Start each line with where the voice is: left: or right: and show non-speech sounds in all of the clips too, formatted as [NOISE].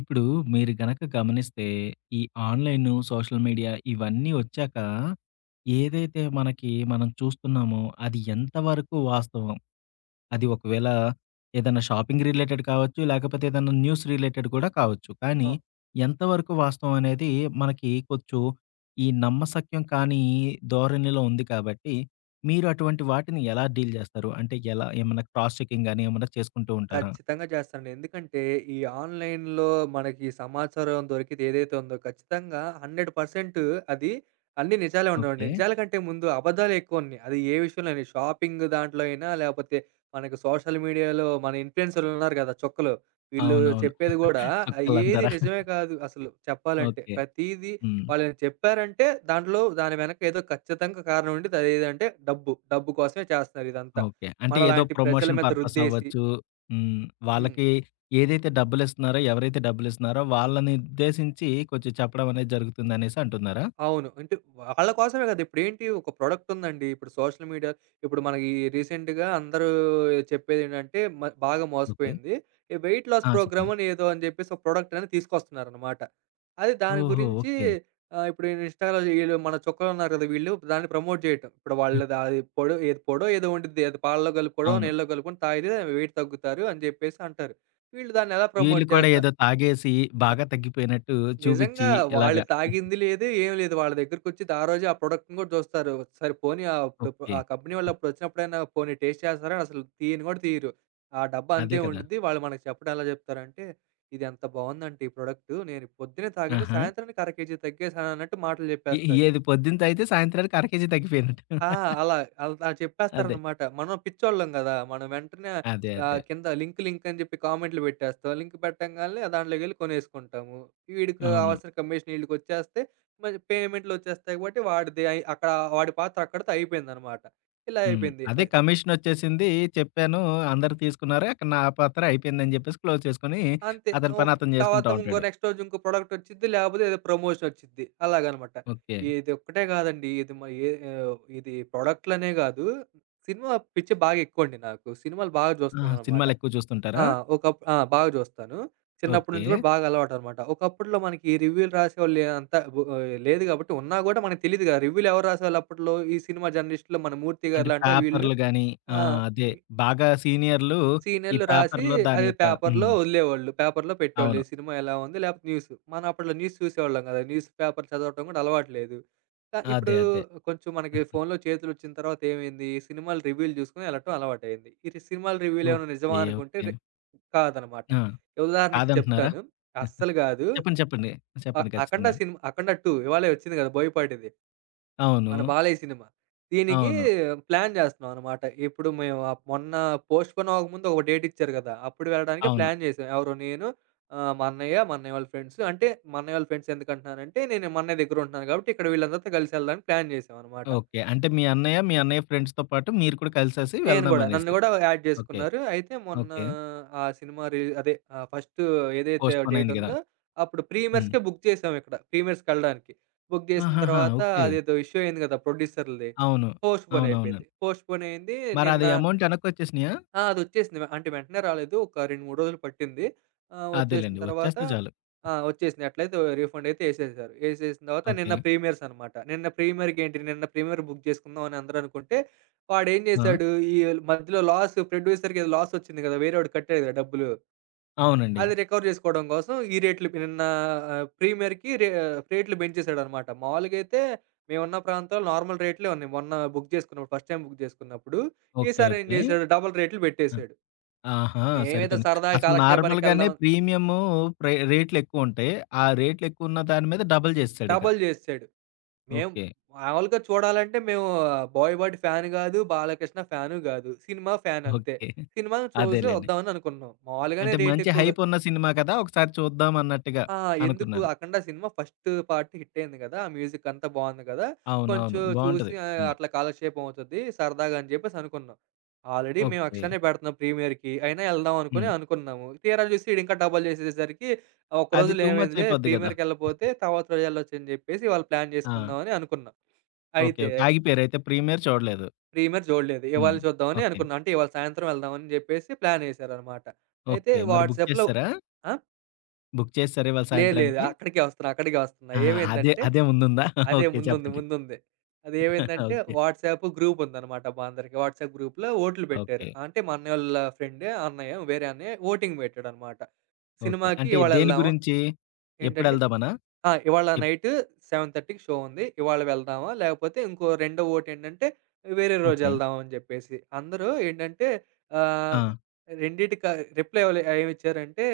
left: ఇప్పుడు మీరు గనక గమనిస్తే, ఈ ఆన్‌లైను, సోషల్ మీడియా ఇవన్నీ వచ్చాక, ఏదైతే మనకి మనం చూస్తున్నామో అది ఎంతవరకు వాస్తవం? అది ఒకవేళ ఏదైనా షాపింగ్ రిలేటెడ్ కావచ్చు, లేకపోతే ఏదైనా న్యూస్ రిలేటెడ్ కూడా కావచ్చు. కానీ
right: ఆ!
left: ఎంతవరకు వాస్తవం అనేది మనకి కొంచెం ఈ నమ్మశక్యం కాని ధోరణిలో ఉంది కాబట్టి, మీరు అటువంటి వాటిని ఎలా డీల్ చేస్తారు? అంటే ఎలా ఏమన్నా క్రాస్ చెకింగ్ గాని ఏమన్నా చేసుకుంటూ ఉంటారా?
right: ఖచ్చితంగా చేస్తానండి. ఎందుకంటే, ఈ ఆన్‌లైన్‌లో మనకి ఈ సమాచారం దొరికేది ఏదైతే ఉందో ఖచ్చితంగా 100% అది అన్నీ నిజాలే ఉండవండి.
left: ఓకే.
right: నిజాల కంటే ముందు అబద్ధాలే ఎక్కువ ఉన్నాయి. అది ఏ విషయంలోని షాపింగ్ దాంట్లో అయినా, లేపోతే మనకు సోషల్ మీడియాలో మన ఇన్‌ఫ్లుయెన్సర్‌లు ఉన్నారు గదా! చుక్కలు. వీళ్ళు
left: అవునవును.
right: చెప్పేది గూడా ఏది
left: చుక్కలంటారా?
right: నిజమే కాదు అసలు చెప్పాలంటే.
left: ఓకే.
right: ప్రతీదీ
left: హ్మ్.
right: వాళ్ళేమైనా చెప్పారంటే దాంట్లో దాని వెనక ఏదో ఖచ్చితంగా కారణం ఉండిద్ది. అదేదంటే డబ్బు. డబ్బు కోసమే చేస్తున్నారు ఇదంతా.
left: ఓకే. అంటే ఏదో
right: మనలాంటి ప్రజల
left: ప్రమోషన్
right: మీద
left: పర్పస్
right: రుద్దేసి
left: అవ్వచ్చు. హ్మ్.
right: హ్మ్.
left: వాళ్ళకి ఏదైతే డబ్బులిస్తున్నారో, ఎవరైతే డబ్బులిస్తున్నారో వాళ్ళని ఉద్దేశించి కొంచెం చెప్పడం అనేది జరుగుతుందనేసి అంటున్నారా?
right: అవును. అంటే వాళ్ళ కోసమే గదా! ఇప్పుడేంటి ఒక ప్రొడక్ట్ ఉందండి. ఇప్పుడు సోషల్ మీడియా ఇప్పుడు మనకి రీసెంట్‌గా అందరూ చెప్పేదేంటంటే బాగా
left: ఓకే.
right: మోసపోయింది. ఈ వెయిట్ లాస్
left: ఆ! చెప్పండి.
right: ప్రోగ్రామ్ అని ఏదో అని జెప్పేసి ఒక ప్రొడక్ట్ అనేది తీసుకొస్తున్నారనమాట. అది దాని
left: ఓహో!
right: గురించి
left: ఓకే.
right: ఇప్పుడు ఇన్‌స్టాలో ఈళ్ళు మన చుక్కలున్నారు గదా! వీళ్ళు దాన్ని ప్రమోట్ చేయటం. ఇప్పుడు వాళ్ళది అది పొడో ఏదో ఉండిద్ది. అది పాలలో కలుపుకోవడం,
left: అవును.
right: నీళ్ళలో కలుపుకొని తాగితే వెయిట్ తగ్గుతారు అని జెప్పేసి అంటారు. వీళ్ళు దాన్ని ఎలా
left: వీళ్ళు
right: ప్రమోట్
left: కూడా
right: చేస్తున్నారు
left: ఏదో తాగేసి బాగా తగ్గిపోయినట్టు చూపిచ్చి
right: నిజంగా వాళ్ళు
left: ఇలాగా.
right: తాగింది లేదు, ఏం లేదు. వాళ్ళ దగ్గరికొచ్చి ఆ రోజే ఆ ప్రొడక్ట్‌ని గూడా జూస్తారు. సరే పోనీ అప్పుడు
left: ఓకే.
right: ఆ కంపెనీ వాళ్ళు అప్పుడొచ్చినప్పుడైనా పోనీ టేస్ట్ చేస్తారా? అసలు తీయను గూడా తీయరు. ఆ డబ్బా
left: అదే
right: అంతే
left: కదా!
right: ఉండిద్ది. వాళ్ళు మనకు చెప్పడం ఎలా జెప్తారంటే, "ఇది ఎంత బావుందంటే ఈ ప్రొడక్టు. నేను పొద్దున్నే తాగాను.
left: ఆహా!
right: సాయంత్రానికి అర కేజీ తగ్గేసానన్నట్టు" మాటలు
left: ఏ
right: జెప్పేస్తారు.
left: ఏది పొద్దునతయితే సాయంత్రానికి అర కేజీ తగ్గిపోయినట్టు.
right: ఆ! అలా అల్ అలా
left: అదే.
right: చెప్పేస్తారనమాట. మనం పిచ్చోళ్ళం గదా! మనం వెంటనే
left: అదే. అదే.
right: కింద లింక్ లింక్ అని జెప్పి కామెంట్‌లు పెట్టేస్తాం. లింక్ పెట్టంగాల్నే దాంట్లోకెళ్ళి కొనేసుకుంటాము. వీడికి
left: అవును.
right: కావాల్సిన కమిషన్ ఈళ్ళకొచ్చేస్తే మరి పేమెంట్‌లొచ్చేస్తాయి కాబట్టి వాడిది అయి అక్కడ వాడి పాత్ర అక్కడితో అయిపోయిందనమాట. ఇలా
left: హ్మ్.
right: అయిపోయింది.
left: అదే కమిషనొచ్చేసింది. చెప్పాను. అందరూ తీసుకున్నారు. అక్కడ నా పాత్ర అయిపోయిందని జెప్పేసి క్లోజ్ చేసుకొని,
right: అంతే.
left: అతని
right: ఓహ్!
left: పని అతను
right: తర్వాత
left: జేసుకుంటా ఉంటాడు.
right: నెక్స్ట్ రోజు ఇంకో ప్రొడక్ట్ వచ్చిద్ది. లేకపోతే ఏదో ప్రమోషన్ వచ్చిద్ది. అలాగనమాట.
left: ఓకే.
right: ఇదొక్కటే కాదండి. ఇది మ ఏ ఆహ్, ఇది ప్రొడక్ట్‌లనే కాదు. సినిమా పిచ్చి బాగా ఎక్కువండి నాకు. సినిమాలు బాగా
left: ఆహా!
right: చూస్తాననమాట.
left: సినిమాలెక్కువ
right: ఆ!
left: చూస్తుంటారా?
right: ఒకప్ ఆ! బాగా చూస్తాను. చిన్నప్పటి
left: ఓకే.
right: నుంచి కూడా బాగా అలవాటనమాట. ఒకప్పట్లో మనకి రివ్యూలు రాసేవాళ్ళు లేదు కాబట్టి ఉన్నా కూడా మనకు తెలీదుగా రివ్యూలు ఎవరు రాసేవాళ్ళు అప్పట్లో? ఈ సినిమా జర్నలిస్ట్‌లు మన మూర్తి గారు
left: అంటే
right: లాంటోళ్ళు వీళ్ళు.
left: పేపర్‌లు గాని ఆ!
right: ఆ!
left: అదే బాగా సీనియర్‌లు ఈ
right: సీనియర్‌లు రాసి
left: పేపర్‌లో దాని
right: అది
left: యొక్క
right: పేపర్‌లో
left: హ్మ్.
right: వదిలేవాళ్ళు. పేపర్‌లో పెట్టేవాళ్ళు.
left: అవును.
right: ఈ సినిమా ఎలా ఉంది లేకపోతే న్యూస్. మనం అప్పట్లో న్యూస్ చూసేవాళ్ళం కదా! న్యూస్ పేపర్ చదవటం కూడా అలవాటు లేదు.
left: అదే.
right: ఇప్పుడు
left: అదే.
right: కొంచెం మనకి ఫోన్‌లో చేతులొచ్చిన తర్వాత ఏమైంది? సినిమాల రివ్యూలు చూసుకొని వెళ్ళటం అలవాటయింది. ఈ సినిమాల రివ్యూలు ఏమైనా నిజమా
left: ఓకే.
right: అనుకుంటే
left: ఓకే.
right: కాదనమాట.
left: ఆ!
right: ఉదాహరణకి
left: కాదంటున్నారా?
right: చెప్తాను. అస్సలు కాదు.
left: చెప్పండి. చెప్పండి. చెప్పండి
right: 'అఖండ'
left: ఖచ్చితంగా.
right: సినిమా 'అఖండ 2' ఇవాళే వచ్చింది కదా! బోయపాటిది.
left: అవును.
right: మన 'బాలయ్య' సినిమా. దీనికి
left: అవును.
right: ప్లాన్ జేస్తున్నాం అన్నమాట. ఇప్పుడు మేము మొన్న పోస్ట్‌పోన్ అవ్వకముందు ఒక డేట్ ఇచ్చారు గదా! అప్పుడు వెళ్ళడానికి
left: అవును.
right: ప్లాన్ జేసాం. ఎవరు నేను, మా అన్నయ్య వాళ్ళ ఫ్రెండ్స్. అంటే మా అన్నయ్య వాళ్ళ ఫ్రెండ్స్ ఎందుకంటున్నానంటే, నేను మా అన్నయ్య దగ్గర ఉంటున్నాను గాబట్టి, ఇక్కడ వీళ్ళందరితో కలిసి ఎళ్ళడానికి ప్లాన్ జేసామన్నమాట.
left: ఓకే. అంటే మీ అన్నయ్య, మీ అన్నయ్య ఫ్రెండ్స్‌తో పాటు మీరు కూడా కలిసేసి
right: నేను గూడా. నన్ను
left: వెళ్దామనేసి.
right: గూడా యాడ్
left: ఓకే.
right: జేసుకున్నారు. అయితే మొన్న
left: ఓకే.
right: ఆ సినిమా రి అదే ఆహ్, ఫస్ట్ ఏదైతే
left: పోస్ట్‌పోన్ అయింది గదా!
right: డేటుందో అప్పుడు
left: హ్మ్.
right: ప్రీమియర్స్‌కే బుక్ చేసాం ఇక్కడ. ప్రీమియర్స్‌కెళ్ళడానికి. బుక్ జేసిన
left: ఆహాహా!
right: తర్వాత
left: ఓకే.
right: అదేదో ఇష్యూ అయింది గదా! ప్రొడ్యూసర్‌లది.
left: అవును.
right: పోస్ట్‌పోన్
left: అవునవును.
right: అయిపోయింది. పోస్ట్‌పోన్ అయింది. నిన్న
left: మరది అమౌంట్ ఎనక్కొచ్చేసినియా?
right: ఆ! అదొచ్చేసింది. అంటే వెంటనే రాలేదు. ఒక 2, 3 రోజులు పట్టింది. వచ్చేసిన
left: అదేలెండి.
right: తర్వాత
left: వచ్చేస్తే చాలు.
right: ఆ! వచ్చేసింది. ఎట్లయితే రీఫండ్ అయితే ఏసేశారు. ఏసేసిన తర్వాత
left: ఓకే.
right: నిన్న ప్రీమియర్స్ అనమాట. నిన్న ప్రీమియర్‌కేంటి నిన్న ప్రీమియర్ బుక్ జేసుకుందాం అని అందరూ అనుకుంటే, వాడేం
left: ఆ!
right: జేశాడు ఈ మధ్యలో లాస్ ప్రొడ్యూసర్‌కి ఏదో లాస్ వచ్చింది గదా! వేరేవాడు కట్టాడు గదా! డబ్బులు.
left: అవునండి.
right: అది రికవర్ జేసుకోవడం కోసం ఈ రేట్లు నిన్న ఆహ్, ప్రీమియర్‌కి రే రేట్లు పెంచేసాడనమాట. మామూలుగైతే మేమున్న ప్రాంతంలో నార్మల్ రేట్లే ఉన్నాయి. మొన్న బుక్ జేసుకున్నప్పుడు ఫస్ట్ టైమ్ బుక్ జేసుకున్నప్పుడు.
left: ఓకే.
right: ఈసారి ఏం
left: ఓకే.
right: జేశాడు డబుల్ రేట్లు
left: ఆ!
right: పెట్టేసాడు.
left: ఆహా!
right: మేమేదో
left: సరిపోయింది.
right: సరదాగా
left: అసలు
right: కాలక్షేపానికి
left: నార్మల్‌గానే
right: వెళ్దాం
left: ప్రీమియము ప్రే రేట్‌లెక్కువుంటాయి. ఆ రేట్‌లెక్కువున్న దాని మీద డబుల్ జేసేసాడిక.
right: డబల్ చేసేసాడు. మేము
left: ఓకే.
right: మామూలుగా చూడాలంటే మేము బాయ్ బడ్ ఫ్యాన్ కాదు, బాలకృష్ణ ఫ్యాను కాదు. సినిమా ఫ్యాన్ అంతే.
left: ఓకే.
right: సినిమాని చూసి
left: అదేలెండి.
right: వద్దామని అనుకున్నాం. మామూలుగానే
left: అంటే
right: రేట్
left: మంచి
right: ఎక్కువ.
left: హైపున్న సినిమా కదా! ఒకసారి చూద్దాం అన్నట్టుగా
right: ఆ! ఎందుకు
left: అనుకున్నారు.
right: 'Akhanda' cinema first part hit అయింది కదా! ఆ మ్యూజిక్ అంతా బాగుంది కదా!
left: అవునవును.
right: కొంచెం చూసి
left: బావుంటది సినిమా.
right: అట్లా కాలక్షేపం అవుతది సరదాగా అని చెప్పేసి అనుకున్నాం. ఆల్రెడీ మేము
left: ఓకే.
right: 'అక్షరానే' పెడుతున్నాం ప్రీమియర్‌కి. అయినా ఎళ్దాం
left: హ్మ్.
right: అనుకున్నాము. తీరా చూసి ఈడు ఇంకా డబల్ చేసేసరికి ఒక
left: అది
right: రోజులో
left: టూ మచ్
right: ఏమైందిలే
left: అయిపోద్ది గదా!
right: ప్రీమియర్‌కెళ్ళపోతే తర్వాత రోజు ఎళ్ళొచ్చు అని చెప్పేసి ఇవాళ ప్లాన్
left: ఆ!
right: చేసుకుందామని అనుకున్నాం.
left: ఓకే.
right: అయితే
left: ఓకే. ఆగిపోయారైతే ప్రీమియర్ చూడలేదు.
right: ప్రీమియర్ చూడలేదు.
left: హ్మ్.
right: ఇవాళ చూద్దామని
left: ఓకే.
right: అనుకున్నాం. అంటే ఇవాళ సాయంత్రం వెళ్దామని చెప్పేసి ప్లానేసారనమాట. అయితే
left: ఓకే. మరి బుక్
right: వాట్సాప్‌లో
left: చేసేసారా?
right: ఆ!
left: బుక్ చేసేసారా ఇవాళ
right: లేదు లేదు.
left: సాయంత్రానికి?
right: అక్కడికే వస్తున్నా.
left: ఆ! అదే,
right: ఏమైందంటే
left: అదే ముందుందా? [LAUGHS]
right: అదే
left: ఓకే.
right: ముందుంది.
left: చెప్పండి.
right: అదేమైందంటే
left: ఓకే.
right: వాట్సాప్ గ్రూప్ ఉందనమాట మా అందరికి. వాట్సాప్ గ్రూప్‌లో ఓట్లు పెట్టారు.
left: ఓకే.
right: అంటే మా అన్నయ్యోళ్ళ ఫ్రెండే అన్నయ్య వేరే అన్నయ్య ఓటింగ్ పెట్టాడనమాట.
left: ఓకే.
right: సినిమాకి
left: అంటే
right: ఇవాళ
left: దేని
right: ఎళ్దామా
left: గురించి?
right: ఏంటండి?
left: ఎప్పుడెళ్దామనా?
right: ఆ! ఇవాళ
left: ఎప్
right: నైట్ 7:30కి షో ఉంది. ఇవాళ వెళ్దామా? లేకపోతే ఇంకో రెండో ఓటేంటంటే వేరే రోజు
left: ఓకే.
right: వెళ్దాం అని చెప్పేసి. అందరూ ఏంటంటే
left: ఆ!
right: ఆహ్, రెండిటిక రిప్లై ఎవలు ఏమిచ్చారంటే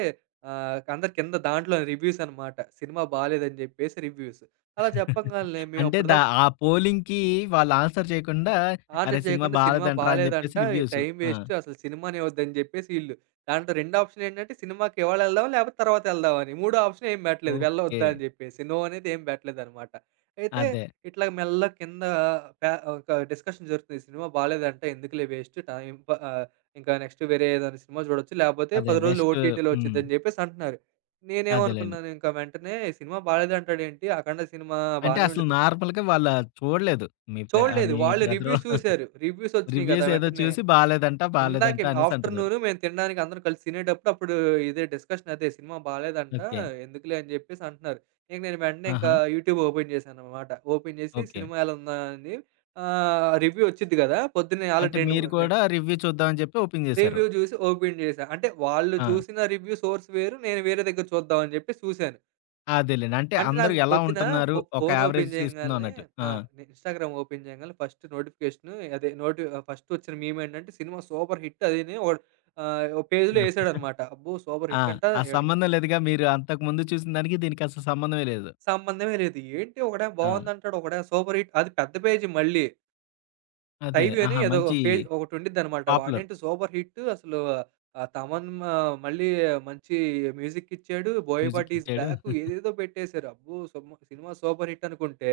right: అందరు కింద దాంట్లో రివ్యూస్ అనమాట. సినిమా బాలేదని చెప్పేసి రివ్యూస్. అలా
left: [LAUGHS]
right: చెప్పంగాల్నే
left: అంటే
right: మేమప్పటిదాకా
left: ఆ పోలింగ్‌కి వాళ్ళు ఆన్సర్ చేయకుండా అరే!
right: ఆన్సర్
left: సినిమా
right: చేయకుండా సినిమా
left: బాలేదంటరా అని చెప్పేసి
right: బాలేదంట,
left: రివ్యూస్.
right: టైం
left: ఆ!
right: వేస్ట్ అసలు సినిమానే వద్దని జెప్పేసి ఈళ్ళు. దాంట్లో రెండో ఆప్షన్ ఏంటంటే సినిమాకి ఇవాళ యెళ్దాం లేపోతే తర్వాత యెళ్దాం అని. మూడో ఆప్షన్ ఏం బెట్టలేదు
left: ఓకే.
right: వెళ్ళొద్దా అని జెప్పేసి. నో అనేది ఏం బెట్టలేదనమాట. అయితే
left: అదే.
right: ఇట్లా మెల్లగా కింద ఒక డిస్కషన్ జరుగుతుంది. సినిమా బాలేదంట ఎందుకులే వేస్ట్ ఇంకా నెక్స్ట్ వేరే ఏదైనా సినిమా జూడొచ్చు. లేపోతే
left: అదే.
right: 10 రోజులు
left: బెస్ట్
right: ఓటీటీలో
left: హ్మ్.
right: వచ్చిద్దని జెప్పేసి అంటున్నారు.
left: అదేలెండి.
right: నేనేమనుకున్నాను ఇంకా వెంటనే సినిమా బాలేదంటాడేంటి? అఖండ సినిమా
left: అంటే
right: బానే
left: అసలు
right: ఉండిద్ది
left: నార్మల్‌గా వాళ్ళ చూడలేదు. మీ
right: చూడలేదు.
left: మీ
right: వాళ్ళు
left: బ్రదరో
right: రివ్యూస్
left: [LAUGHS]
right: చూసారు. రివ్యూస్ వచ్చినియి గదా!
left: రివ్యూస్ ఏదో
right: వెంటనే.
left: చూసి బాలేదంట, బాలేదంట
right: ఇందాకే
left: అనేసి అంటున్నారు.
right: ఆఫ్టర్‌నూన్ మేము తినడానికి అందరం కలిసి తినేటప్పుడు అప్పుడు ఇదే డిస్కషన్ అదే సినిమా బాలేదంట.
left: ఓకే.
right: ఎందుకులే అని జెప్పేసి అంటున్నారు. ఇంక నేను వెంటనే ఇంకా
left: ఆహా!
right: యూట్యూబ్ ఓపెన్ చేశాననమాట. ఓపెన్ చేసి
left: ఓకే.
right: సినిమా ఎలా ఉందా అని రివ్యూ వచ్చిద్ది గదా! పొద్దున్నే
left: అంటే
right: ఆల్రెడీ 2,
left: మీరు
right: 3 నేను
left: కూడా రివ్యూ చూద్దాం అని చెప్పి ఓపెన్ చేశారు.
right: రివ్యూ చూసి ఓపెన్ చేశా. అంటే వాళ్ళు
left: ఆ!
right: చూసిన రివ్యూ సోర్స్ వేరు. నేను వేరే దగ్గర చూద్దాం అని జెప్పేసి చూశాను.
left: అదేలెండి. అంటే
right: అంటే
left: అందరూ
right: నాకు
left: ఎలా
right: పొద్దున
left: ఉంటున్నారు, ఒక
right: ఫోన్
left: యావరేజ్
right: ఓపెన్
left: తీసుకుందాం
right: చేయంగాల్నే
left: అన్నట్టు. ఆ!
right: ఆ! నేను ఇన్‌స్టాగ్రామ్ ఓపెన్ చేయంగాల్నే ఫస్ట్ నోటిఫికేషను అదే నోటి ఆహ్, ఫస్ట్ వచ్చిన మీమ్ ఏంటంటే సినిమా సూపర్ హిట్ అదిని వాడు ఓ పేజ్‌లో
left: ఆ!
right: ఏసాడనమాట. అబ్బో! సూపర్
left: ఆ!
right: హిట్ అంట.
left: ఆ
right: ఎట్ల్
left: సంబంధం లేదుగా మీరు అంతకుముందు చూసిన దానికి, దీనికి అసలు సంబంధమే లేదు.
right: సంబంధమే లేదు. ఏంటి ఒకడేమో
left: ఆ!
right: బావుందంటాడు. ఒకడేమో సూపర్ హిట్ అది పెద్ద పేజీ మళ్ళీ.
left: అదే.
right: 'టైమ్' అని
left: ఆహా!
right: ఏదో ఒక
left: మంచి
right: పేజ్ ఒకటుండిద్దనమాట.
left: పాపులర్
right: వాడేంటి సూపర్ హిట్ అసలు ఆహ్, తమన్ ఆహ్, మళ్ళీ మంచి మ్యూజిక్ ఇచ్చాడు.
left: మ్యూజిక్
right: 'బోయపాటి ఈస్
left: ఇచ్చాడు.
right: బ్యాక్' ఏదేదో పెట్టేశారు. అబ్బో! సుమ సినిమా సూపర్ హిట్ అనుకుంటే,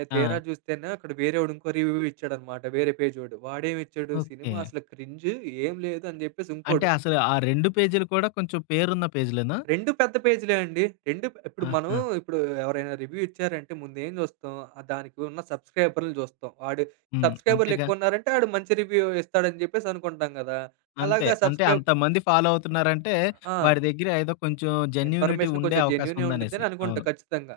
left: ఆ!
right: తీరా చూస్తేనే అక్కడ వేరేవాడు ఇంకో రివ్యూ ఇచ్చాడనమాట. వేరే పేజోడు. వాడేమిచ్చాడు?
left: ఓకే.
right: సినిమా అసలు క్రింజ్ ఏం లేదు అని చెప్పేసి
left: అంటే
right: ఇంకోడు.
left: అసలు ఆ 2 పేజీలు కూడా కొంచెం పేరున్న పేజీలేనా?
right: 2 పెద్ద పేజీలే అండి. 2 ఇప్పుడు మనం
left: ఆహా!
right: ఇప్పుడు ఎవరైనా రివ్యూ ఇచ్చారంటే ముందేం జూస్తాం, దానికి ఉన్న సబ్‌స్క్రైబర్‌లని జూస్తాం.
left: హ్మ్.
right: సబ్‌స్క్రైబర్‌లు
left: అంతేగా.
right: ఎక్కువున్నారంటే ఆడు మంచి రివ్యూ ఇస్తాడని జెప్పేసి అనుకుంటాం గదా!
left: అంతే.
right: అలాగా
left: అంటే
right: సబ్‌స్క్రైబ్
left: అంతమంది ఫాలో అవుతున్నారంటే,
right: ఆ!
left: వాడి దగ్గర ఏదో కొంచెం జెన్యూనిటీ
right: ఇన్ఫర్మేషన్
left: ఉండే
right: కొంచెం
left: అవకాశం
right: జెన్యూనే
left: ఉందనేసి.
right: ఉండిద్దని అనుకుంటా
left: అవును.
right: ఖచ్చితంగా.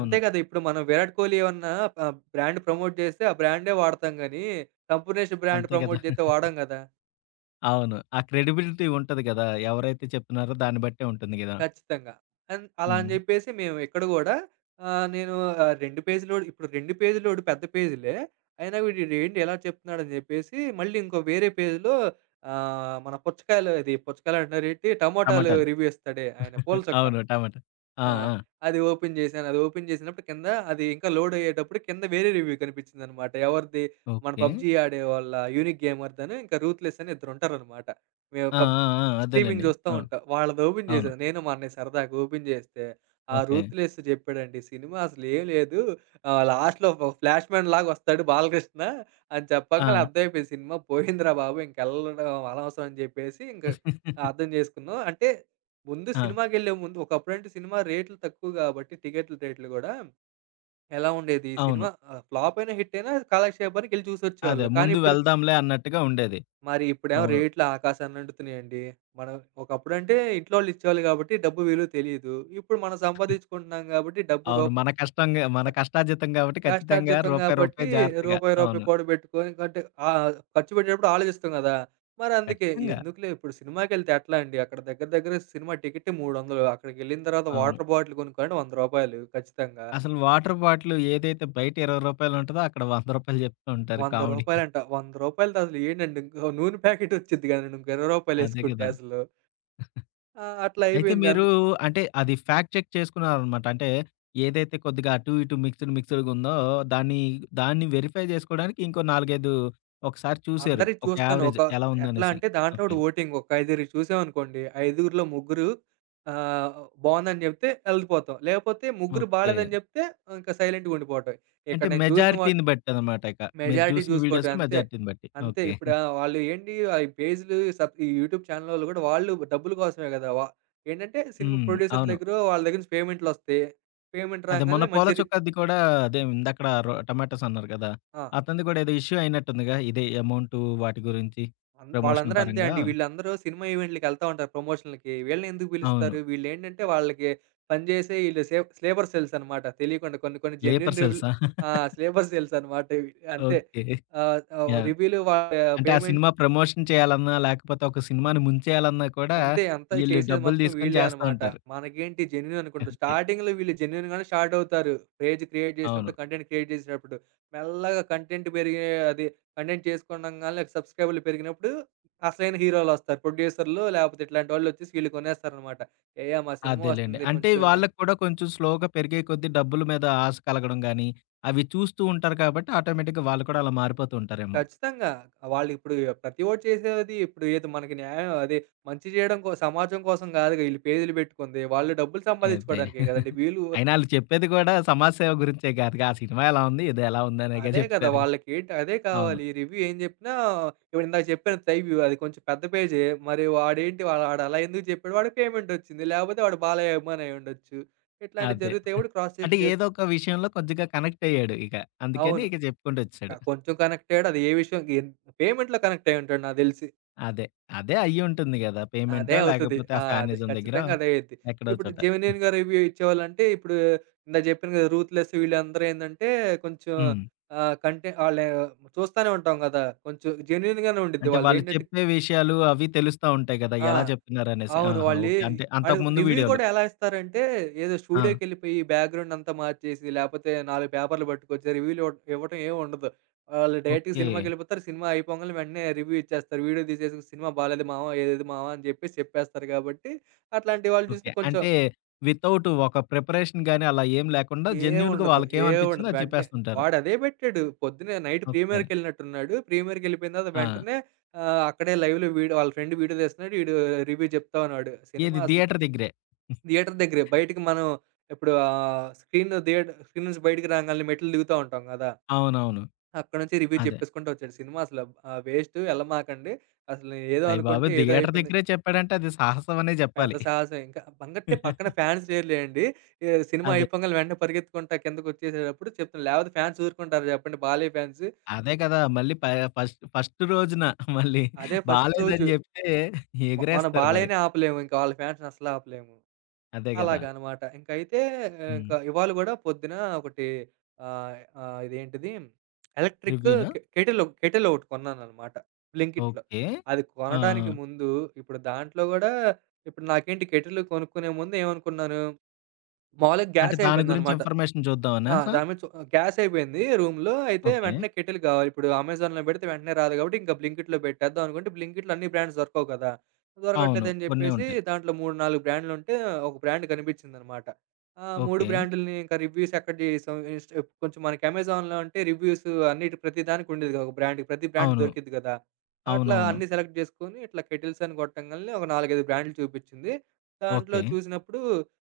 right: అంతే గదా! ఇప్పుడు మనం విరాట్ కోహ్లీ ఏమన్నా బ్రాండ్ ప్రమోట్ జేస్తే ఆ బ్రాండే వాడతాం గానీ, కంపెనీ నేషన్ బ్రాండ్
left: అంతే గదా!
right: ప్రమోట్ జేత్తే వాడం గదా!
left: అవును. ఆ క్రెడిబిలిటీ ఉంటది గదా! ఎవరైతే చెప్తున్నారో దాన్ని బట్టే ఉంటుంది గదా!
right: ఖచ్చితంగా. అలా అని
left: హ్మ్.
right: జెప్పేసి మేము ఇక్కడ గూడా ఆహ్, నేను 2 పేజీలోడు ఇప్పుడు 2 పేజీలోడు పెద్ద పేజీలే. అయినా వీడీడేంటి ఇలా చెప్తున్నాడని జెప్పేసి మళ్ళీ ఇంకో వేరే పేజీలో మన పుచ్చకాయలు అది పుచ్చకాయలంటున్నారేంటి? టమోటాలు
left: టమాటాలు.
right: రివ్యూ ఇస్తాడే ఆయన పూల
left: [LAUGHS]
right: చొక్క.
left: అవును. టమాటా. ఆ!
right: ఆ!
left: ఆ!
right: అది ఓపెన్ చేశాను. అది ఓపెన్ చేసినప్పుడు కింద అది ఇంకా లోడ్ అయ్యేటప్పుడు కింద వేరే రివ్యూ కనిపించిందనమాట. ఎవరిది మన
left: ఓకే.
right: పబ్‌జీ ఆడేవాళ్ళ యూనిక్ గేమర్‌దని ఇంకా రూత్‌లెస్ అని ఇద్దరుంటారనమాట. మేము
left: ఆ!
right: పబ్
left: ఆ! ఆ!
right: స్ట్రీమింగ్
left: అదేలెండి.
right: చూస్తా
left: ఆ!
right: ఉంటాం. వాళ్ళది ఓపెన్
left: అవును.
right: చేశాను. నేను మా అన్నయ్య సరదాగా ఓపెన్ చేస్తే, ఆ
left: ఓకే.
right: రూత్‌లెస్ చెప్పాడండి సినిమా అసలేం లేదు. లాస్ట్‌లో ఒక ఫ్లాష్ మ్యాన్ లాగా వస్తాడు బాలకృష్ణ అని చెప్పంగానే
left: ఆ!
right: అర్థమైపోయింది సినిమా పోయిందిరా బాబు ఇంకెళ్ళడం అనవసరం అని చెప్పేసి ఇంక అర్థం
left: [LAUGHS]
right: చేసుకున్నాం. అంటే ముందు
left: ఆ!
right: సినిమాకెళ్ళే ముందు ఒకప్పుడంటే సినిమా రేట్లు తక్కువ గాబట్టి టికెట్ల రేట్లు గూడా ఎలా ఉండేది.
left: అవును.
right: సినిమా ఫ్లాప్ అయినా, హిట్ అయినా కాలక్షేపానికెళ్ళి
left: అదే.
right: చూసొచ్చేవాళ్ళం. కానీ
left: ముందు
right: ఇప్పుడు
left: వెళ్దాంలే అన్నట్టుగా ఉండేది.
right: మరి ఇప్పుడేమో
left: అవును.
right: రేట్లు ఆకాశాన్ని అంటుతున్నాయండి. మనం ఒకప్పుడంటే ఇంట్లో వాళ్ళిచ్చేవాళ్ళు గాబట్టి డబ్బు విలువ తెలీదు. ఇప్పుడు మనం సంపాదించుకుంటున్నాం గాబట్టి డబ్బు
left: అవును.
right: రూప
left: మన కష్టంగా మన కష్టార్జితం గాబట్టి ఖచ్చితంగా
right: కష్టార్జితం
left: రూపాయి,
right: గాబట్టి,
left: రూపాయి జాగ్రత్తగా.
right: రూపాయి, రూపాయి
left: అవును.
right: కూడబెట్టుకొని అంటే ఆహ్, ఖర్చు పెట్టేటప్పుడు ఆలోచిస్తాం గదా! మరి అందుకే
left: ఖచ్చితంగా.
right: ఎందుకులే ఇప్పుడు సినిమాకెళ్తే ఎట్లా అండి? అక్కడ దగ్గర దగ్గర సినిమా టికెట్టే 300 అక్కడికెళ్ళిన తర్వాత
left: అవును.
right: వాటర్ బాటిల్ కొనుక్కోవాలంటే రూ. 100 ఖచ్చితంగా.
left: అసలు వాటర్ బాటిల్ ఏదైతే బయట రూ. 20 ఉంటదో అక్కడ రూ. 100 చెప్తూ
right: రూ.
left: ఉంటారు కామెడీ.
right: 100 100 రూపాయలతో అసలు ఏంటండి? ఇంకో నూనె ప్యాకెట్ ఒచ్చిద్ది గదండీ! ఇంకో రూ. 20
left: అదే
right: ఏసుకుంటే
left: కదా!
right: అసలు. ఆ! అట్లా
left: అయితే మీరు
right: అయిపోయింది.
left: అంటే అది ఫ్యాక్ట్ చెక్ చేసుకున్నారనమాట. అంటే ఏదైతే కొద్దిగా అటు ఇటు మిక్స్‌డ్‌గా ఉందో దాన్ని, దాన్ని వెరిఫై చేసుకోవడానికి ఇంకో 4, 5 ఒకసారి చూసారు.
right: అందరియి
left: ఒక
right: చూస్తాను.
left: యావరేజ్ ఎలా
right: ఎట్లా
left: ఉందనేసి.
right: అంటే దాంట్లో
left: ఓకే.
right: గూడా ఓటింగ్ ఒక ఐదుగురివి చూసామనుకోండి, ఐదుగురిలో ముగ్గురు ఆహ్, బావుందని జెప్తే ఎళ్ళిపోతాం. లేపోతే ముగ్గురు
left: ఓకే.
right: బాలేదని జెప్తే ఇంక సైలెంట్‌గా ఉండిపోవటమే.
left: అంటే
right: ఇక్కడ నేను చూసిన వాట్
left: మెజారిటీని బట్టనమాట ఇక. మీరు
right: మెజారిటీ
left: చూసిన
right: జూసుకోవటమే
left: వీడియోస్‌లో
right: అంతే.
left: మెజారిటీని బట్టి.
right: అంతే
left: ఓకే.
right: ఇప్పుడు ఆహ్, వాళ్ళు ఏంటి ఆహ్, ఈ పేజులు సబ్ ఈ యూట్యూబ్ ఛానలోళ్ళు గూడా వాళ్ళు డబ్బుల కోసమే గదా! ఏంటంటే సినిమా
left: హ్మ్.
right: ప్రొడ్యూసర్
left: అవును.
right: దగ్గరో వాళ్ళ దగ్గర నుంచి పేమెంట్‌లొస్తాయి. పేమెంట్
left: అదే మొన్న
right: రాంగాల్నే
left: పూల
right: మంచి రి
left: చొక్కాది కూడా అదే ఇందాకడ టమాటోస్ అన్నారు కదా!
right: ఆ!
left: అతనిది కూడా ఏదో ఇష్యూ అయినట్టుందిగా. ఇదే అమౌంటు వాటి గురించి
right: అంద్
left: ప్రమోషన్
right: వాళ్ళందరూ అంతే
left: పరంగా.
right: అండి. వీళ్ళందరూ సినిమా ఈవెంట్‌లకెళ్తా ఉంటారు ప్రమోషన్‌లకి. వీళ్ళనెందుకు
left: అవును.
right: పిలుస్తారు? వీళ్ళేంటంటే వాళ్ళకి పనిచేసే ఈళ్ళు సేవ్ స్లేబర్ సెల్స్ అనమాట. తెలియకుండా కొన్ని కొన్ని
left: లేపర్
right: జెన్యూన్ రివ్యూలు
left: సెల్సా?
right: ఆ! స్లేబర్ సెల్స్ అనమాట ఇవి. అంతే.
left: ఓకే.
right: ఆహ్, ఆహ్,
left: యాహ్!
right: రివ్యూలు వాళ్ళ
left: అంటే ఆ
right: పేమెంట్
left: సినిమా ప్రమోషన్ చేయాలన్నా, లేకపోతే ఒక సినిమాని ముంచేయాలన్నా కూడా
right: అంతే. అంతా
left: ఈళ్ళు
right: చేసేది
left: డబ్బులు
right: మొత్తం
left: తీసుకొని
right: వీళ్ళే
left: చేస్తా
right: అనమాట.
left: ఉంటారు.
right: మనకేంటి జెన్యూన్ అనుకుంటాం.
left: ఓకే.
right: స్టార్టింగ్‌లో వీళ్ళు జెన్యూన్‌గానే స్టార్ట్ అవుతారు. పేజ్ క్రియేట్
left: అవును.
right: చేసినప్పుడు, కంటెంట్ క్రియేట్ చేసేటప్పుడు. మెల్లగా కంటెంట్ పెరిగే అది కంటెంట్ చేసుకునంగాల్నే సబ్‌స్క్రైబర్‌లు పెరిగినప్పుడు అసలైన హీరోలొస్తారు. ప్రొడ్యూసర్‌లు లేపోతే ఇట్లాంటోళ్ళొచ్చేసి వీళ్ళు కొనేస్తారనమాట. "ఏయ! మా సినిమా
left: అదేలెండి.
right: వస్తుంది
left: అంటే
right: కొంచెం మం"
left: వాళ్ళకి కూడా కొంచెం స్లోగా పెరిగే కొద్దీ డబ్బుల మీద ఆశ కలగడం గాని, అవి చూస్తూ ఉంటారు కాబట్టి ఆటోమేటిక్‌గా వాళ్ళు కూడా అలా మారిపోతూ ఉంటారేమో.
right: ఖచ్చితంగా. వాళ్ళిప్పుడు ప్రతి ఓటి చేసేది ఇప్పుడు ఏదో మనకి న్యాయం అదే మంచి చేయడం సమాజం కోసం కాదుగా ఈళ్ళు పేజీలు పెట్టుకుంది. వాళ్ళు డబ్బులు
left: అదే.
right: సంపాదించుకోవడానికే కదండీ!
left: అయినా ఆళ్ళు చెప్పేది గూడా సమాజ సేవ గురించే కాదుగా. ఆ సినిమా ఎలా ఉంది, ఇది ఎలా ఉందనేగా
right: అదే కదా!
left: చెప్తారు.
right: వాళ్ళకేంటి అదే
left: అవును.
right: కావాలి. రివ్యూ ఏం జెప్పినా ఇప్పుడు ఇందాక చెప్పాను త్రైవ్యూ అది కొంచెం పెద్ద పేజే. మరి వాడేంటి ఆడు అలా ఎందుకు జెప్పాడు? వాడికి పేమెంటొచ్చింది. లేపోతే వాడు బాలయ్య అభిమాని అయ్యుండొచ్చు. ఇట్లాంటివి
left: అదే.
right: జరుగుతాయి కాబట్టి క్రాస్
left: అంటే
right: చెక్ చేసు
left: ఏదో ఒక విషయంలో కొద్దిగా కనెక్ట్ అయ్యాడు ఇక. అందుకని
right: అవును.
left: ఇక చెప్పుకుంటొచ్చేసాడు.
right: కొంచెం కనెక్టయ్యాడు. అది ఏ విషయం పేమెంట్‌లో కనెక్ట్ అయ్యుంటాడు నాకు దెలిసి.
left: అదే. అదే అయ్యుంటుంది గదా!
right: అదే
left: పేమెంటో
right: అవుతది.
left: లేకపోతే ఆ
right: ఆ! అదే
left: ఫ్యానిజం దగ్గర
right: ఖచ్చితంగా అదే అయ్యిద్ది.
left: ఎక్కడో
right: ఇప్పుడు
left: చోట.
right: జెన్యూన్‌గా రివ్యూ ఇచ్చేవాళ్ళంటే ఇప్పుడు ఇందాక జెప్పాను గదా! 'రూత్‌లెస్' వీళ్ళందరూ ఏందంటే కొంచెం
left: హ్మ్.
right: ఆహ్, కంటె ఆళ్ళ చూస్తానే ఉంటాం గదా! కొంచెం జెన్యూన్‌గానే ఉండిద్ది.
left: అంటే వాళ్ళు
right: వాళ్ళదేంటంటే
left: చెప్పే విషయాలు అవి తెలుస్తా ఉంటాయి గదా!
right: ఆ!
left: ఎలా చెప్తున్నారనేసి.
right: అవును.
left: ఆహా! ఓకే. అంటే
right: ఆడు
left: అంతకుముందు
right: రివ్యూ
left: వీడియోలు.
right: గూడా ఎలా ఇస్తారంటే, ఏదో
left: ఆ!
right: స్టూడియోకెళ్ళిపోయి బ్యాక్‌గ్రౌండ్ అంతా మార్చేసి, లేపోతే 4 పేపర్లు పట్టుకొచ్చి రివ్యూలు ఇవ్వటం ఏమి ఉండదు. వాళ్ళు డైరెక్ట్‌గా
left: ఓకే.
right: సినిమాకెళ్ళిపోతారు. సినిమా అయిపోంగాల్నే వెంటనే రివ్యూ ఇచ్చేస్తారు. వీడియో తీసేసి, "సినిమా బాలేదు మావ, ఏదేది మావ" అని జెప్పేసి చెప్పేస్తారు గాబట్టి, అట్లాంటి వాళ్ళు
left: ఓకే.
right: చూస్తే కొంచెం
left: అంటే వితౌట్ ఒక ప్రిపరేషన్ గాని అలా ఏం లేకుండా జెన్యూన్‌గా
right: ఏవుండదు.
left: వాళ్ళకేమనిపించిందో అది
right: వెంటనే
left: చెప్పేస్తుంటారు.
right: వాడదే బెట్టాడు. పొద్దున్నే నైట్
left: ఓకే.
right: ప్రీమియర్‌కెళ్ళినట్టున్నాడు. ప్రీమియర్‌కెళ్ళిపోయిన తర్వాత
left: ఆ!
right: వెంటనే అక్కడే లైవ్‌లో వాళ్ళ ఫ్రెండ్ వీడియో తీస్తున్నాడు. ఈడు రివ్యూ జెప్తా ఉన్నాడు. సినిమా
left: ఏది
right: అసలు
left: థియేటర్ దగ్గరే.
right: థియేటర్ దగ్గరే. బయటికి మనం ఇప్పుడు ఆహ్, స్క్రీన్ థియేటర్ స్క్రీన్ నుంచి బయటికి రాంగాల్నే మెట్లు దిగుతా ఉంటాం గదా!
left: అవునవును.
right: అక్కడి నుంచి రివ్యూ
left: అదే.
right: చెప్పేసుకుంటూ వచ్చాడు. వేస్టు ఎళ్ళమాకండి. అసలు ఏదో అనుకుంటే
left: అయ్యబాబోయ్!
right: ఏదో
left: థియేటర్
right: అయిపోయింది.
left: దగ్గరే చెప్పాడంటే అది సాహసం అనే
right: పెద్ద
left: జెప్పాలి.
right: సాహసం ఇంకా. బంగట్టే పక్కన ఫ్యాన్స్ లేరులేండి. ఈ సినిమా
left: అదే.
right: అయిపోగానే వెంటనే పరిగెత్తుకుంటా కిందకొచ్చేసేటప్పుడు చెప్తున్నా. లేపోతే ఫ్యాన్స్ ఊరుకుంటారా చెప్పండి బాలయ్య ఫ్యాన్స్.
left: అదే కదా! మళ్ళీ ఫస్ట్ ఫస్ట్ రోజున మళ్ళీ
right: అదే ఫస్ట్
left: బాలేదని
right: రోజు.
left: జెప్తే
right: మనం
left: ఎగిరేస్తారు మరి.
right: బాలయ్యనే ఆపలేము. ఇంకా వాళ్ళ ఫ్యాన్స్‌ని అస్సలు ఆపలేము.
left: అదే గదా!
right: అలాగనమాట. ఇంకైతే
left: హ్మ్.
right: ఇంక ఇవాళ గూడా పొద్దున ఒకటి ఆహ్, ఆహ్, ఇదేంటిది ఎలక్ట్రిక్
left: రివ్యూనా?
right: కెటిల్ కెటిల్ ఒకటి కొన్నాననమాట బ్లింకిట్‌లో.
left: ఓకే.
right: అది
left: ఆ! ఆ!
right: కొనడానికి ముందు ఇప్పుడు దాంట్లో గూడా ఇప్పుడు నాకేంటి కెటిల్ కొనుక్కునే ముందు ఏమనుకున్నాను, మామూలుగా
left: అంటే
right: గ్యాసే
left: దాని గురించి
right: అయిపోయిందనమాట.
left: ఇన్ఫర్మేషన్ చూద్దామనా
right: ఆ!
left: సా?
right: దాని మీద చు గ్యాస్ అయిపోయింది రూమ్‌లో. అయితే
left: ఓకే.
right: వెంటనే కెటిల్ కావాలి. ఇప్పుడు అమెజాన్‌లో పెడితే వెంటనే రాదు కాబట్టి ఇంకా బ్లింకిట్‌లో పెట్టేద్దాం అనుకుంటే బ్లింకిట్‌లో అన్ని బ్రాండ్స్ దొరకవు కదా!
left: అవును.
right: దొరకట్లేదని
left: కొన్నే
right: చెప్పేసి
left: ఉంటాయి.
right: దాంట్లో 3, 4 బ్రాండ్‌లుంటే ఒక బ్రాండ్ కనిపించిందనమాట. ఆ 3
left: ఓకే.
right: బ్రాండ్‌లని ఇంకా రివ్యూస్ ఎక్కడ చేసాం ఇన్‌స్ట కొంచెం మనకి అమెజాన్‌లో అంటే రివ్యూస్ అన్నిటి ప్రతి దానికి ఉండేది కదా! ఒక బ్రాండ్‌కి ప్రతి బ్రాండ్
left: అవును.
right: దొరికిద్ది కదా! అట్లా
left: అవునవును.
right: అన్నీ సెలెక్ట్ చేసుకొని ఇట్లా కెటిల్స్ అని కొట్టంగాల్నే ఒక 4, 5 బ్రాండ్‌లు చూపించింది. దాంట్లో
left: ఓకే.
right: చూసినప్పుడు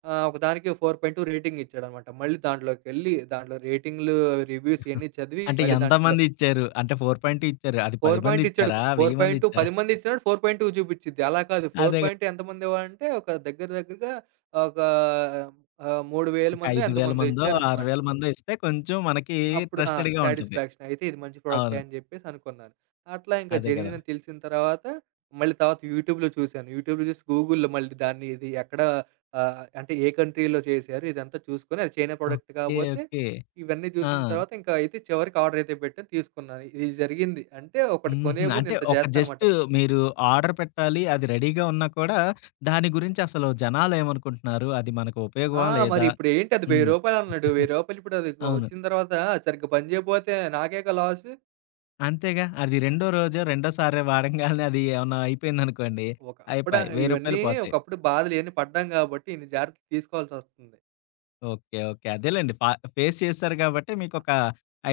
right: ఆ! ఒకదానికి 4.2 రేటింగ్ ఇచ్చాడనమాట. మళ్ళీ దాంట్లోకెళ్ళి దాంట్లో రేటింగ్‌లు, రివ్యూస్ ఇయన్నీ చదివి
left: అంటే
right: మళ్ళీ దాంట్లో
left: ఎంతమంది ఇచ్చారు? అంటే 4.2 ఇచ్చారు. అది 10
right: 4
left: మంది
right: పాయింట్ ఇచ్చాడు.
left: ఇచ్చారా? 1000 మంది
right: 4.2
left: ఇచ్చారా?
right: 10 మంది ఇచ్చినప్పుడు 4.2 చూపిచ్చిద్ది. అలా కాదు
left: అదే గదా!
right: 4.2 ఎంతమంది ఇవ్వాలంటే ఒక దగ్గర దగ్గరగా ఒక 3,000
left: ఒక
right: మందో
left: 5000
right: ఎంతమందో
left: మందో,
right: ఇచ్చారనమాట.
left: 6000 మందో ఇస్తే కొంచెం మనకి
right: అప్పుడు ఆ!
left: ట్రస్టెడ్‌గా ఉంటది.
right: సాటిస్‌ఫాక్షన్. అయితే ఇది మంచి ప్రొడక్టే
left: అవును.
right: అని జెప్పేసి అనుకున్నాను. అట్లా ఇంకా
left: అదే గదా!
right: జెన్యూన్ అని తెలిసిన తర్వాత మళ్ళీ తర్వాత యూట్యూబ్‌లో చూసాను. యూట్యూబ్‌లో చూసి గూగుల్‌లో మళ్ళీ దాన్ని ఇది ఎక్కడ అంటే ఏ కంట్రీలో చేశారు ఇదంతా చూసుకొని అది చైనా ప్రొడక్ట్
left: ఓకే.
right: కాపోతే
left: ఓకే.
right: ఇవన్నీ
left: ఆ!
right: చూసిన తర్వాత ఇంకా అయితే చివరికి ఆర్డర్ అయితే పెట్టాను తీసుకున్నాను. ఇది జరిగింది. అంటే ఒకటి
left: హుహు.
right: కొనే ముందు
left: అంటే
right: ఇంత
left: ఒక
right: చేస్తానన్నమాట.
left: జస్ట్ మీరు ఆర్డర్ పెట్టాలి. అది రెడీగా ఉన్నా కూడా దాని గురించి అసలు జనాలేమనుకుంటున్నారు? అది మనకు
right: ఆ!
left: ఉపయోగమా?
right: మరి
left: లేదా?
right: ఇప్పుడు ఏంటి అది
left: హ్మ్.
right: రూ. 1000 అన్నాడు. రూ. 1000 ఇప్పుడు అది
left: అవును.
right: వచ్చిన తర్వాత సరిగ్గా పని చేయకపోతే నాకేగా లాసు.
left: అంతేగా. అది రెండో రోజో, రెండోసారి వాడంగాల్నే అది ఏమన్నా అయిపోయిందనుకోండి,
right: ఒక అప్పుడా
left: అయిపాయి. రూ. 1000
right: ఇవన్నీ
left: పోతాయి.
right: ఒకప్పుడు బాధలు ఇయన్నీ పడ్డాం గాబట్టి, ఇన్ని జాగ్రత్తలు తీసుకోవాల్సొస్తుంది.
left: ఓకే. ఓకే. అదేలెండి. ఫేస్ చేశారు గాబట్టి మీకొక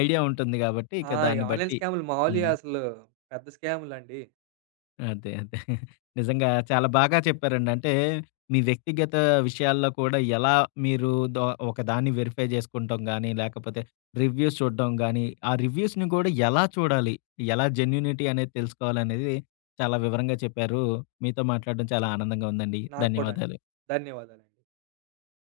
left: ఐడియా ఉంటుంది గాబట్టి, ఇక
right: ఆ! ఈ
left: దాన్ని
right: ఆన్‌లైన్
left: బట్టి
right: స్కామ్‌లు మామూలుయి
left: హ్మ్.
right: అసలు పెద్ద స్కామ్‌లండి.
left: అదే. అదే. నిజంగా చాలా బాగా చెప్పారండి. అంటే మీ వ్యక్తిగత విషయాల్లో కూడా ఎలా మీరు ద ఒకదాన్ని వెరిఫై చేసుకుంటాం గానీ, లేకపోతే రివ్యూస్ చూడడం గానీ, ఆ రివ్యూస్‌ని కూడా ఎలా చూడాలి? ఎలా జెన్యూనిటీ అనేది తెలుసుకోవాలనేది చాలా వివరంగా చెప్పారు. మీతో మాట్లాడడం చాలా ఆనందంగా ఉందండి.
right: నాకు కూడా అండి.
left: ధన్యవాదాలు.
right: ధన్యవాదాలండి.